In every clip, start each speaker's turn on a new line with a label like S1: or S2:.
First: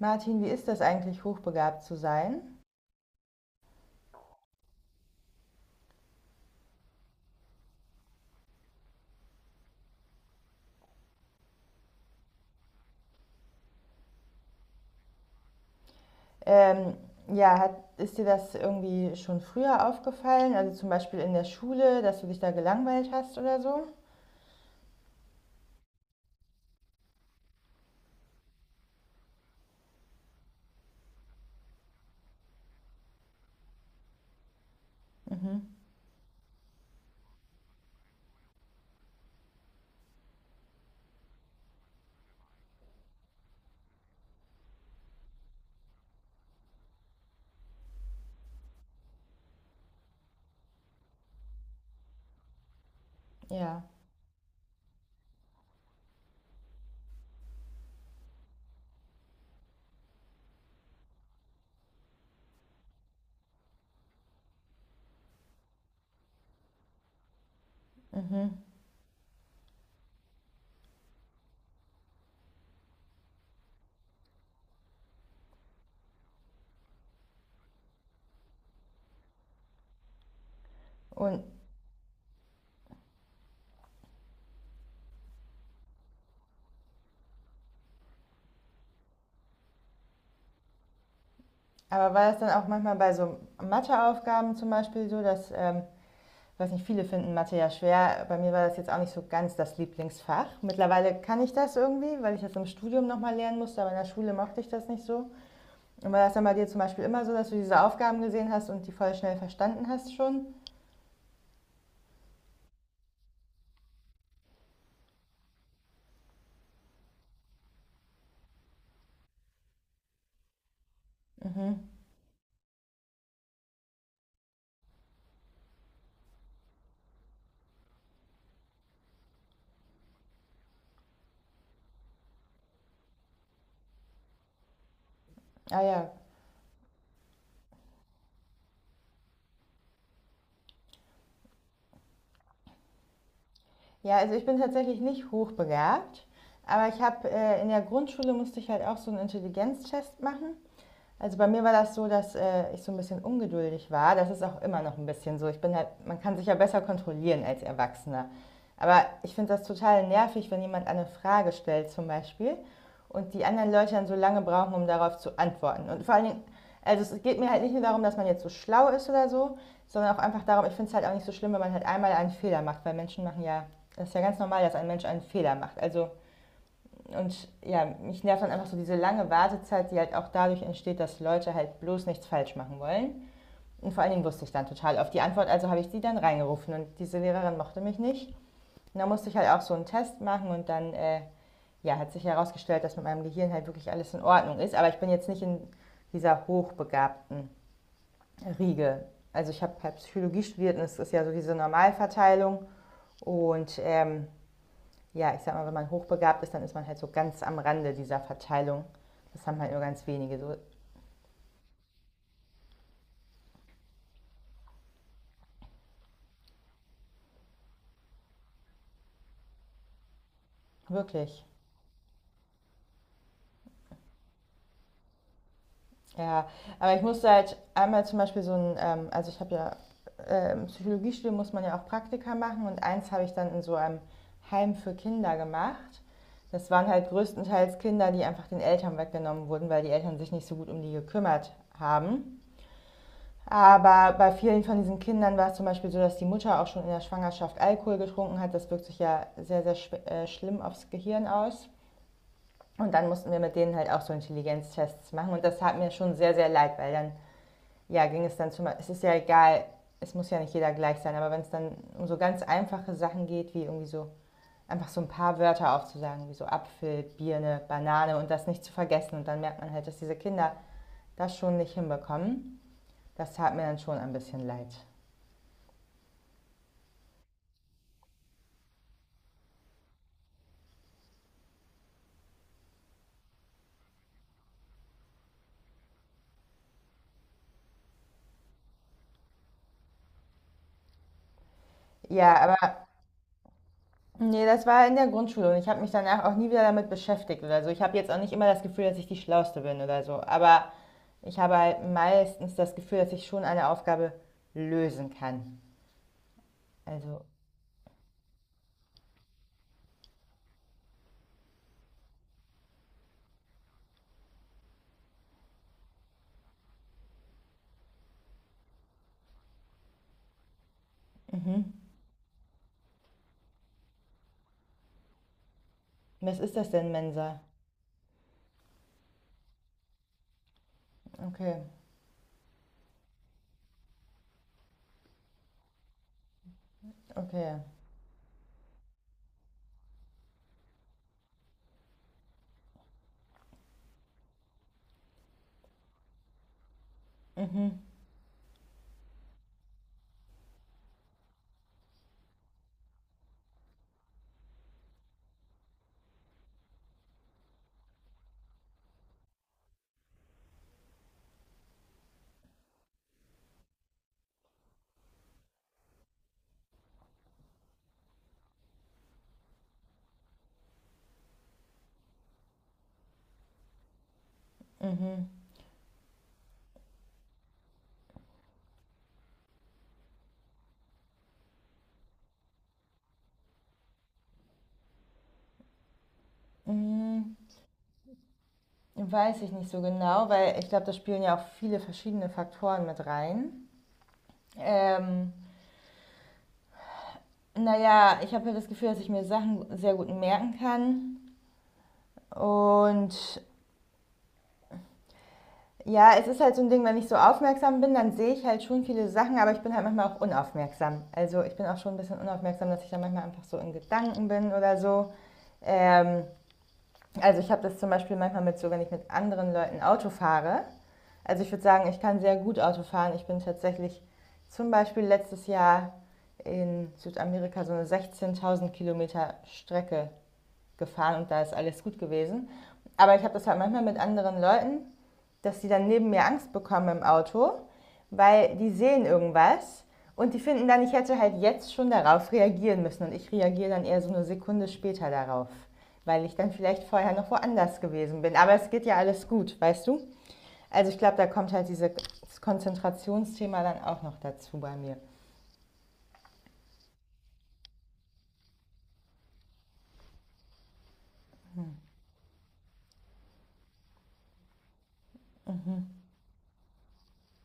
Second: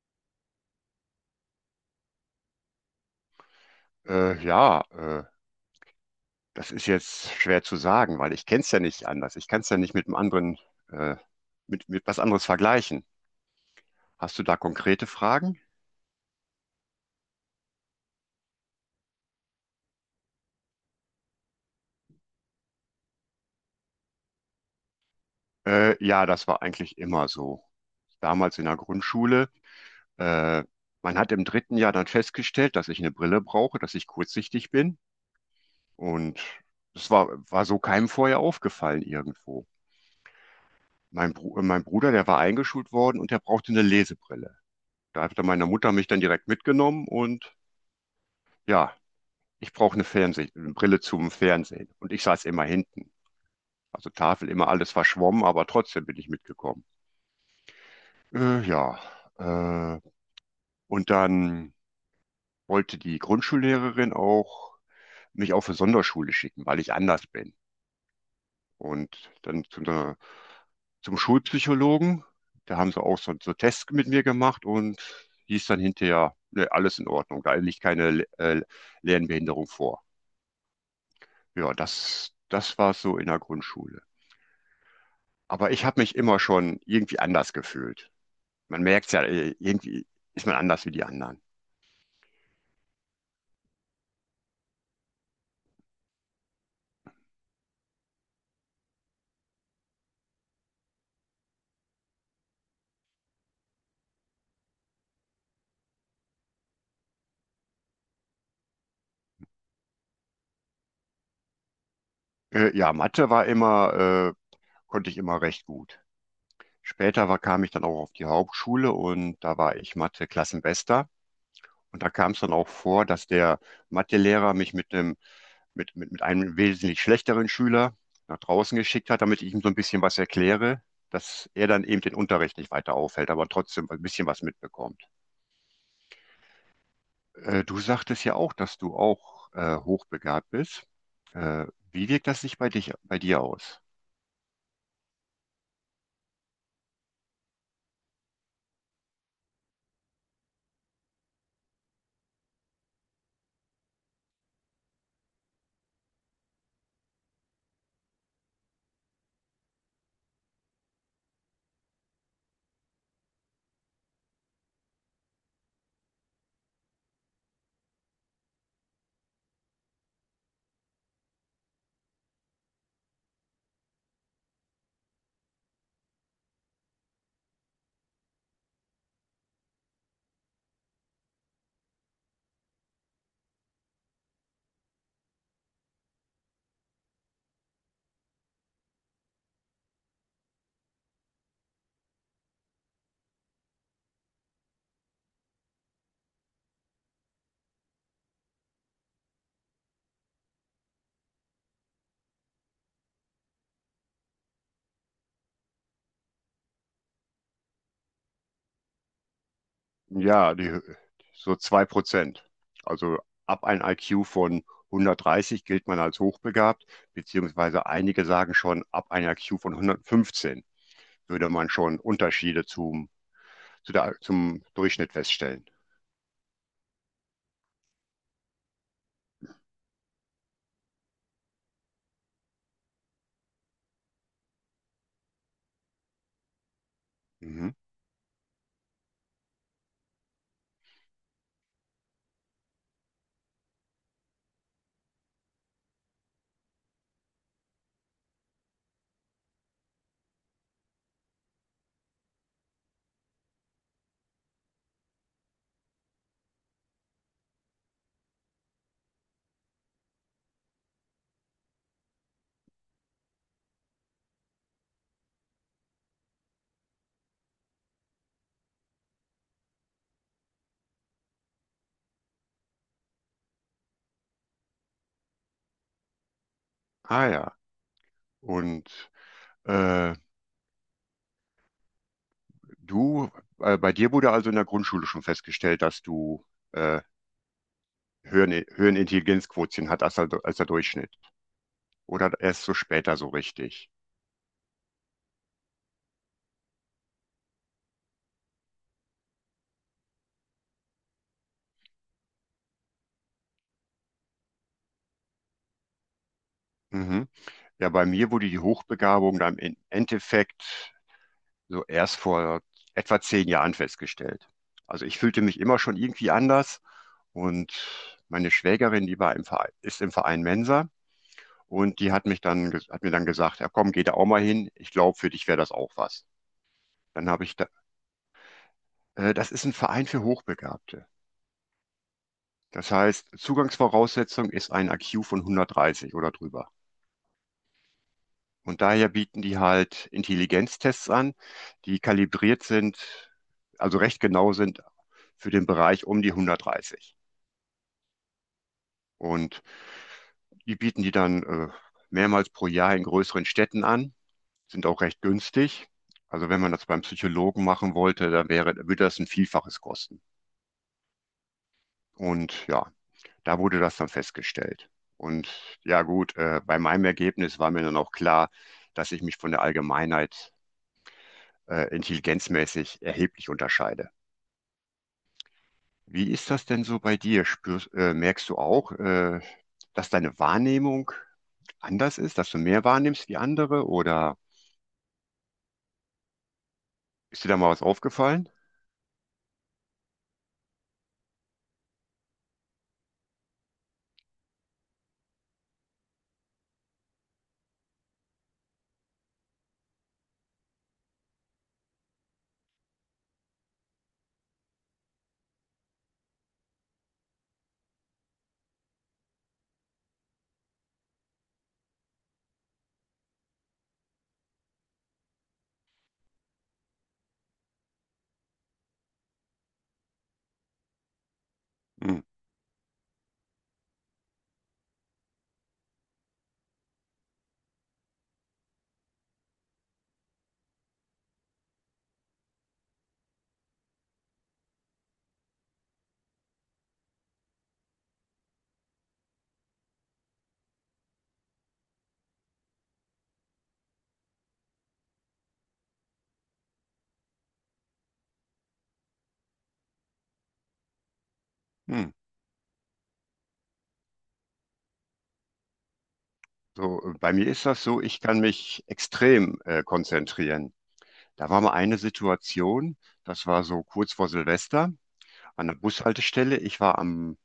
S1: Martin, wie ist das eigentlich, hochbegabt zu sein?
S2: Äh, ja, äh, Das ist jetzt schwer zu sagen, weil ich kenne es ja nicht anders. Ich kann es ja nicht mit einem äh, mit was anderes vergleichen. Hast du da konkrete Fragen?
S1: Ähm, ja, ist dir das irgendwie schon früher aufgefallen? Also zum Beispiel in der Schule, dass du dich da gelangweilt hast oder so?
S2: Ja, das war eigentlich immer so. Damals in der Grundschule, äh, man hat im dritten Jahr dann festgestellt, dass ich eine Brille brauche, dass ich kurzsichtig bin.
S1: Mhm.
S2: Und das war so keinem vorher aufgefallen irgendwo. Mein Bruder, der war eingeschult worden und der brauchte eine Lesebrille. Da hatte meine Mutter mich dann direkt mitgenommen und ja, ich brauche eine Fernseh eine Brille zum Fernsehen. Und ich saß immer hinten.
S1: Ja.
S2: Also Tafel immer alles verschwommen, aber trotzdem bin ich mitgekommen. Äh, ja, äh, und dann wollte die Grundschullehrerin auch mich auf eine Sonderschule schicken, weil ich anders bin.
S1: Mhm.
S2: Und dann zu zum Schulpsychologen, da haben sie auch so Tests mit mir gemacht und hieß dann hinterher, ne, alles in Ordnung, da liegt keine Lernbehinderung vor.
S1: Und
S2: Das war so in der Grundschule. Aber ich habe mich immer schon irgendwie anders gefühlt. Man merkt's ja, irgendwie ist man anders wie die anderen.
S1: aber war das dann auch manchmal bei so Matheaufgaben zum Beispiel so, dass, ich weiß nicht, viele finden Mathe ja schwer. Bei mir war das jetzt auch nicht so ganz das Lieblingsfach. Mittlerweile kann ich das irgendwie, weil ich das im Studium nochmal lernen musste, aber in der Schule mochte ich das nicht so. Und war das dann bei dir zum Beispiel immer so, dass du diese Aufgaben gesehen hast und die voll schnell verstanden hast schon?
S2: Ja, Mathe war immer, konnte ich immer recht gut. Kam ich dann auch auf die Hauptschule und da war ich Mathe-Klassenbester.
S1: Mhm.
S2: Und da kam es dann auch vor, dass der Mathelehrer mich mit mit einem wesentlich schlechteren Schüler nach draußen geschickt hat, damit ich ihm so ein bisschen was erkläre, dass er dann eben den Unterricht nicht weiter aufhält, aber trotzdem ein bisschen was mitbekommt.
S1: Ah ja.
S2: Du sagtest ja auch, dass du auch hochbegabt bist. Äh, Wie wirkt das sich bei dir aus?
S1: Ja, also ich bin tatsächlich nicht hochbegabt, aber ich habe in der Grundschule musste ich halt auch so einen Intelligenztest machen. Also bei mir war das so, dass ich so ein bisschen ungeduldig war. Das ist auch immer noch ein bisschen so. Ich bin halt, man kann sich ja besser kontrollieren als Erwachsener. Aber ich finde das total nervig, wenn jemand eine Frage stellt zum Beispiel und die anderen Leute dann so lange brauchen, um darauf zu antworten. Und vor allen Dingen, also es geht mir halt nicht nur darum, dass man jetzt so schlau ist oder so, sondern auch einfach darum, ich finde es halt auch nicht so schlimm, wenn man halt einmal einen Fehler macht, weil Menschen machen ja, das ist ja ganz normal, dass ein Mensch einen Fehler macht. Also und ja, mich nervt dann einfach so diese lange Wartezeit, die halt auch dadurch entsteht, dass Leute halt bloß nichts falsch machen wollen. Und vor allen Dingen wusste ich dann total auf die Antwort, also habe ich die dann reingerufen und diese Lehrerin mochte mich nicht. Und dann musste ich halt auch so einen Test machen und dann ja, hat sich herausgestellt, dass mit meinem Gehirn halt wirklich alles in Ordnung ist. Aber ich bin jetzt nicht in dieser hochbegabten Riege. Also ich habe halt Psychologie studiert und es ist ja so diese Normalverteilung. Und ja, ich sag mal, wenn man hochbegabt ist, dann ist man halt so ganz am Rande dieser Verteilung. Das haben halt nur ganz wenige,
S2: Ja,
S1: so
S2: so 2%. Also ab einem IQ von 130 gilt man als hochbegabt, beziehungsweise einige sagen schon, ab einem IQ von 115
S1: wirklich.
S2: würde man schon Unterschiede zum Durchschnitt feststellen.
S1: Ja, aber ich musste halt einmal zum Beispiel so ein, also ich habe ja im Psychologiestudium muss man ja auch Praktika machen und eins habe ich dann in so einem Heim für Kinder gemacht. Das waren halt
S2: Mhm.
S1: größtenteils Kinder, die einfach den Eltern weggenommen wurden, weil die Eltern sich nicht so gut um die gekümmert haben. Aber bei vielen von diesen Kindern war es zum Beispiel so, dass die Mutter auch schon in der Schwangerschaft Alkohol getrunken hat. Das wirkt sich ja sehr, sehr schlimm aufs Gehirn aus. Und dann mussten wir mit denen halt auch so Intelligenztests machen. Und das tat mir schon sehr, sehr leid, weil dann, ja, ging es dann es ist ja egal, es muss ja nicht jeder gleich sein, aber wenn es dann um so ganz einfache Sachen geht, wie irgendwie so einfach so ein paar Wörter aufzusagen, wie so Apfel, Birne, Banane und das nicht zu vergessen. Und dann merkt man halt, dass diese Kinder das schon nicht hinbekommen. Das tat mir dann schon ein bisschen leid.
S2: Ah ja. Und äh, du, bei dir wurde also in der Grundschule schon festgestellt, dass du äh, höheren Intelligenzquotient hat als als der Durchschnitt. Oder
S1: Ja, aber
S2: erst so später so richtig.
S1: nee, das war in der Grundschule und ich habe mich danach auch nie wieder damit beschäftigt oder so. Ich habe jetzt auch nicht immer das Gefühl, dass ich die Schlauste bin oder so, aber ich habe halt meistens das Gefühl, dass ich schon eine Aufgabe lösen kann. Also,
S2: Mhm. Ja, bei mir wurde die Hochbegabung dann im Endeffekt so erst vor etwa 10 Jahren festgestellt. Also ich fühlte mich immer schon irgendwie anders und meine Schwägerin, die war im Verein, ist im Verein Mensa
S1: mhm.
S2: und die hat mich hat mir dann gesagt, ja komm, geh da auch mal hin, ich glaube, für dich wäre das auch was.
S1: Was ist das denn,
S2: Dann
S1: Mensa?
S2: habe ich da, Das ist ein Verein für Hochbegabte.
S1: Okay,
S2: Das heißt, Zugangsvoraussetzung ist ein IQ von 130 oder drüber.
S1: okay.
S2: Und daher bieten die halt Intelligenztests an, die kalibriert sind, also recht genau sind für den Bereich um die 130.
S1: Mhm,
S2: Und die bieten die dann mehrmals pro Jahr in größeren Städten an, sind auch recht günstig. Also wenn man das beim Psychologen machen wollte, dann würde das ein Vielfaches kosten. Und ja, da wurde das dann festgestellt. Und ja gut, bei meinem Ergebnis war mir dann auch klar, dass ich mich von der Allgemeinheit intelligenzmäßig erheblich unterscheide.
S1: mhm.
S2: Wie ist das denn so bei dir? Merkst du auch, dass deine Wahrnehmung anders ist, dass du mehr wahrnimmst wie andere oder
S1: Mhm.
S2: ist dir da mal was aufgefallen?
S1: Weiß ich nicht so genau, weil ich glaube, da spielen ja auch viele verschiedene Faktoren mit rein. Ähm, naja, ich habe ja das Gefühl, dass ich mir Sachen sehr gut merken kann. Und ja, es ist halt so ein Ding, wenn ich so aufmerksam bin, dann sehe ich halt schon viele Sachen, aber ich bin halt manchmal auch unaufmerksam. Also ich bin auch schon ein bisschen unaufmerksam, dass ich dann manchmal einfach so in Gedanken bin oder so. Ähm, also ich habe das zum Beispiel manchmal mit so, wenn ich mit anderen Leuten Auto fahre. Also ich würde sagen, ich
S2: Hm.
S1: kann sehr gut Auto fahren. Ich bin tatsächlich zum Beispiel letztes Jahr in Südamerika so eine 16.000 Kilometer Strecke gefahren und da ist alles gut gewesen. Aber ich habe das halt manchmal mit anderen Leuten, dass die dann neben mir Angst bekommen im Auto, weil die sehen irgendwas und die finden dann, ich hätte halt jetzt schon darauf reagieren müssen und ich reagiere dann eher so eine Sekunde später darauf, weil ich dann vielleicht vorher noch woanders gewesen bin. Aber es geht ja alles gut, weißt du? Also ich glaube, da kommt halt dieses
S2: Hm.
S1: Konzentrationsthema dann auch noch dazu bei mir.
S2: Bei mir ist das so, ich kann mich extrem konzentrieren. Da war mal eine Situation, das war so kurz vor Silvester an der Bushaltestelle. Ich war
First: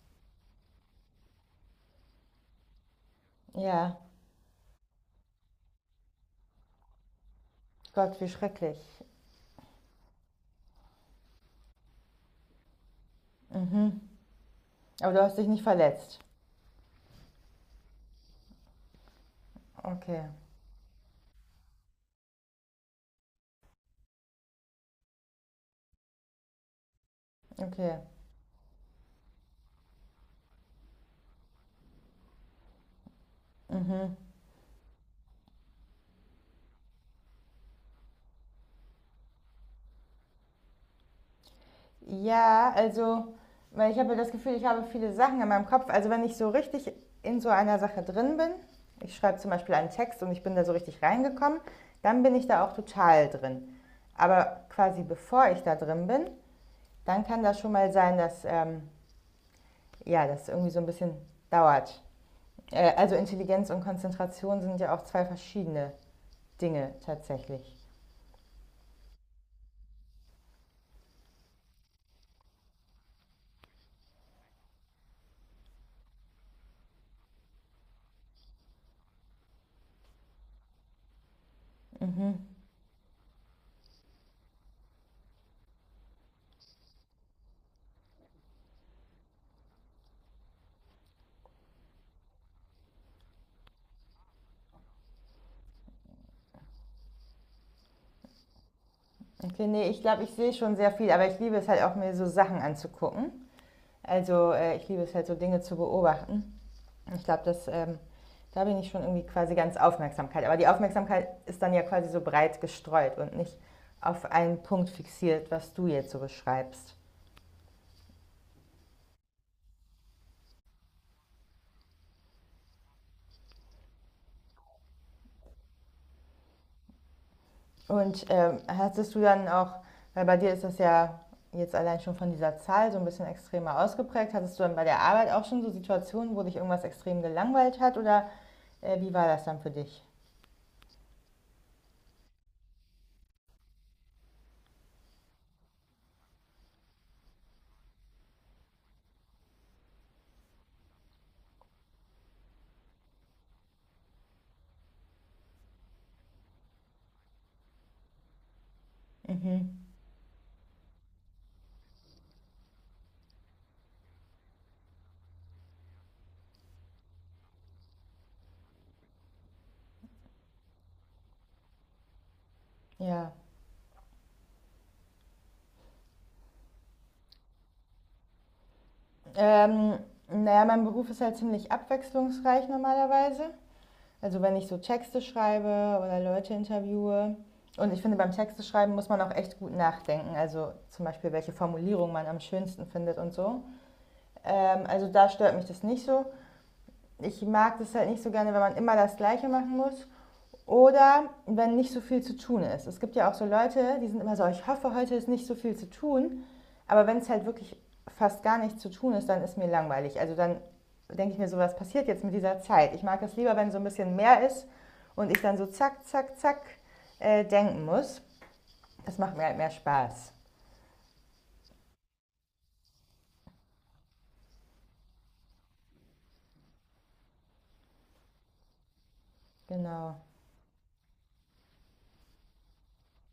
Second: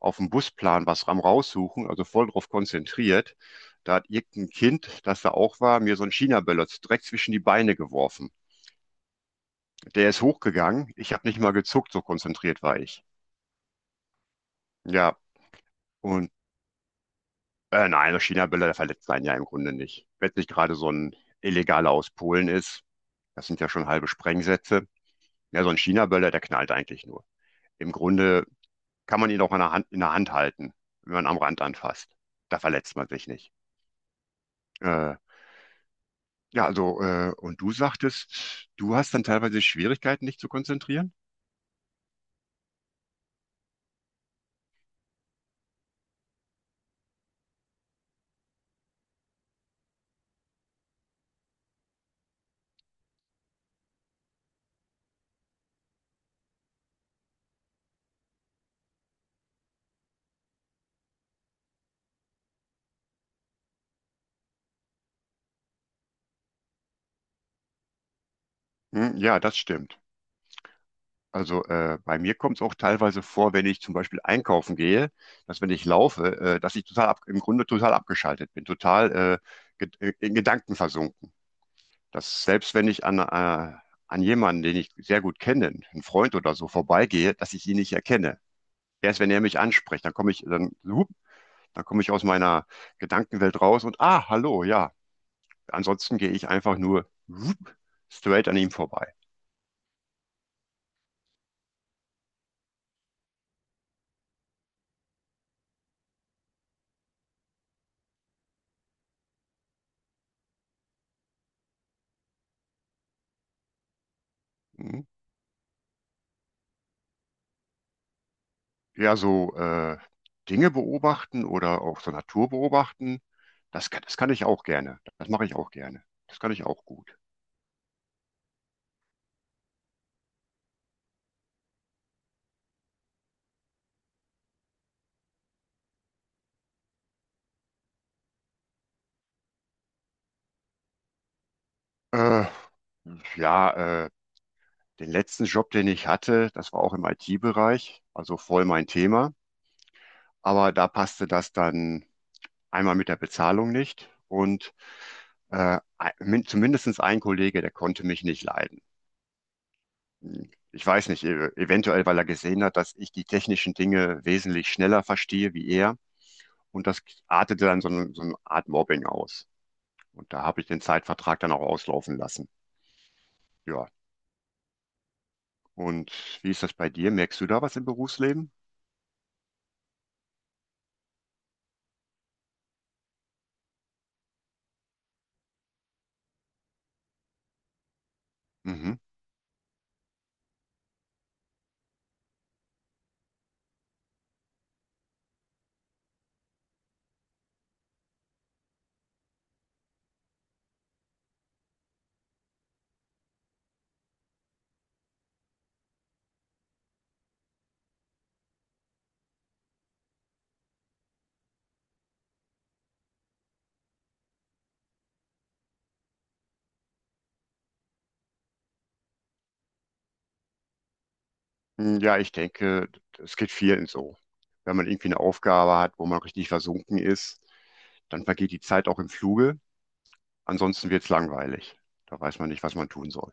S2: auf dem Busplan was am raussuchen, also voll drauf konzentriert. Da
S1: Ja,
S2: hat irgendein Kind, das da auch war, mir so ein China-Böller direkt zwischen die Beine
S1: Gott, wie
S2: geworfen.
S1: schrecklich.
S2: Der ist hochgegangen. Ich habe nicht mal gezuckt, so konzentriert war ich.
S1: Mhm. Aber
S2: Ja,
S1: du hast dich nicht verletzt.
S2: und nein, der China-Böller, der verletzt einen ja im Grunde nicht.
S1: Okay.
S2: Wenn es nicht gerade so ein illegaler aus Polen ist, das sind ja schon halbe Sprengsätze. Ja, so ein China-Böller, der knallt eigentlich nur. Im
S1: Okay.
S2: Grunde kann man ihn auch in in der Hand halten, wenn man am Rand anfasst. Da verletzt man sich nicht.
S1: Mhm.
S2: Äh, und du sagtest, du hast dann teilweise Schwierigkeiten, dich zu konzentrieren?
S1: Ja, also, weil ich habe das Gefühl, ich habe viele Sachen in meinem Kopf. Also wenn ich so richtig in so einer Sache drin bin, ich schreibe zum Beispiel einen Text und ich bin da so richtig reingekommen, dann bin ich da auch total drin. Aber quasi bevor ich da drin bin, dann kann das schon mal sein, dass ja, das irgendwie so ein bisschen dauert. Also Intelligenz und Konzentration sind ja auch zwei verschiedene Dinge tatsächlich.
S2: Hm, ja, das stimmt. Also bei mir kommt es auch teilweise vor, wenn ich zum Beispiel einkaufen gehe, dass wenn ich laufe, dass ich im Grunde total abgeschaltet bin, total in Gedanken versunken. Dass selbst wenn ich an jemanden, den ich sehr gut kenne, einen Freund oder so, vorbeigehe, dass ich ihn nicht erkenne. Erst wenn er mich anspricht, dann hup, dann komme ich aus meiner Gedankenwelt raus und ah, hallo, ja. Ansonsten gehe ich einfach nur hup, straight an ihm vorbei.
S1: Okay, nee, ich glaube, ich sehe schon sehr viel, aber ich liebe es halt auch, mir so Sachen anzugucken. Also ich liebe es halt, so Dinge zu beobachten. Ich glaube, das, da bin ich schon irgendwie quasi ganz Aufmerksamkeit. Aber die Aufmerksamkeit ist dann ja quasi so breit gestreut und nicht auf einen Punkt
S2: Mhm.
S1: fixiert, was du jetzt so beschreibst.
S2: Ja, Dinge beobachten oder auch so Natur beobachten, das kann ich auch gerne. Das mache ich auch gerne. Das kann ich auch gut.
S1: Und hattest du dann auch, weil bei dir ist das ja jetzt allein schon von dieser Zahl so ein bisschen extremer ausgeprägt, hattest du dann bei der Arbeit auch schon so Situationen, wo dich irgendwas extrem gelangweilt hat oder wie war das dann für dich?
S2: Äh, ja, äh, Den letzten Job, den ich hatte, das war auch im IT-Bereich, also voll mein Thema. Aber da passte das dann einmal mit der Bezahlung nicht und äh, zumindest ein Kollege, der konnte mich nicht leiden.
S1: Mhm.
S2: Ich weiß nicht, eventuell, weil er gesehen hat, dass ich die technischen Dinge wesentlich schneller verstehe wie er. Und das artete dann so so eine Art Mobbing aus. Und da habe ich den Zeitvertrag dann auch auslaufen lassen.
S1: Ja.
S2: Ja. Und wie ist das bei dir? Merkst du da was im Berufsleben?
S1: Ähm, naja, mein Beruf ist halt ziemlich abwechslungsreich normalerweise. Also wenn ich so Texte schreibe oder Leute interviewe. Und ich finde, beim Texteschreiben
S2: Mhm.
S1: muss man auch echt gut nachdenken. Also zum Beispiel, welche Formulierung man am schönsten findet und so. Also da stört mich das nicht so. Ich mag das halt nicht so gerne, wenn man immer das Gleiche machen muss. Oder wenn nicht so viel zu tun ist. Es gibt ja auch so Leute, die sind immer so, ich hoffe, heute ist nicht so viel zu tun. Aber wenn es halt wirklich fast gar nichts zu tun ist, dann ist mir langweilig. Also dann denke ich mir so, was passiert jetzt mit dieser Zeit? Ich mag es lieber, wenn so ein bisschen mehr ist und ich dann so zack, zack, zack denken muss. Das macht mir halt mehr Spaß.
S2: Ja, ich denke, es geht vielen so. Wenn man irgendwie eine Aufgabe hat, wo man richtig versunken ist, dann vergeht die Zeit auch im Fluge.
S1: Genau.
S2: Ansonsten wird es langweilig. Da weiß man nicht, was man tun soll.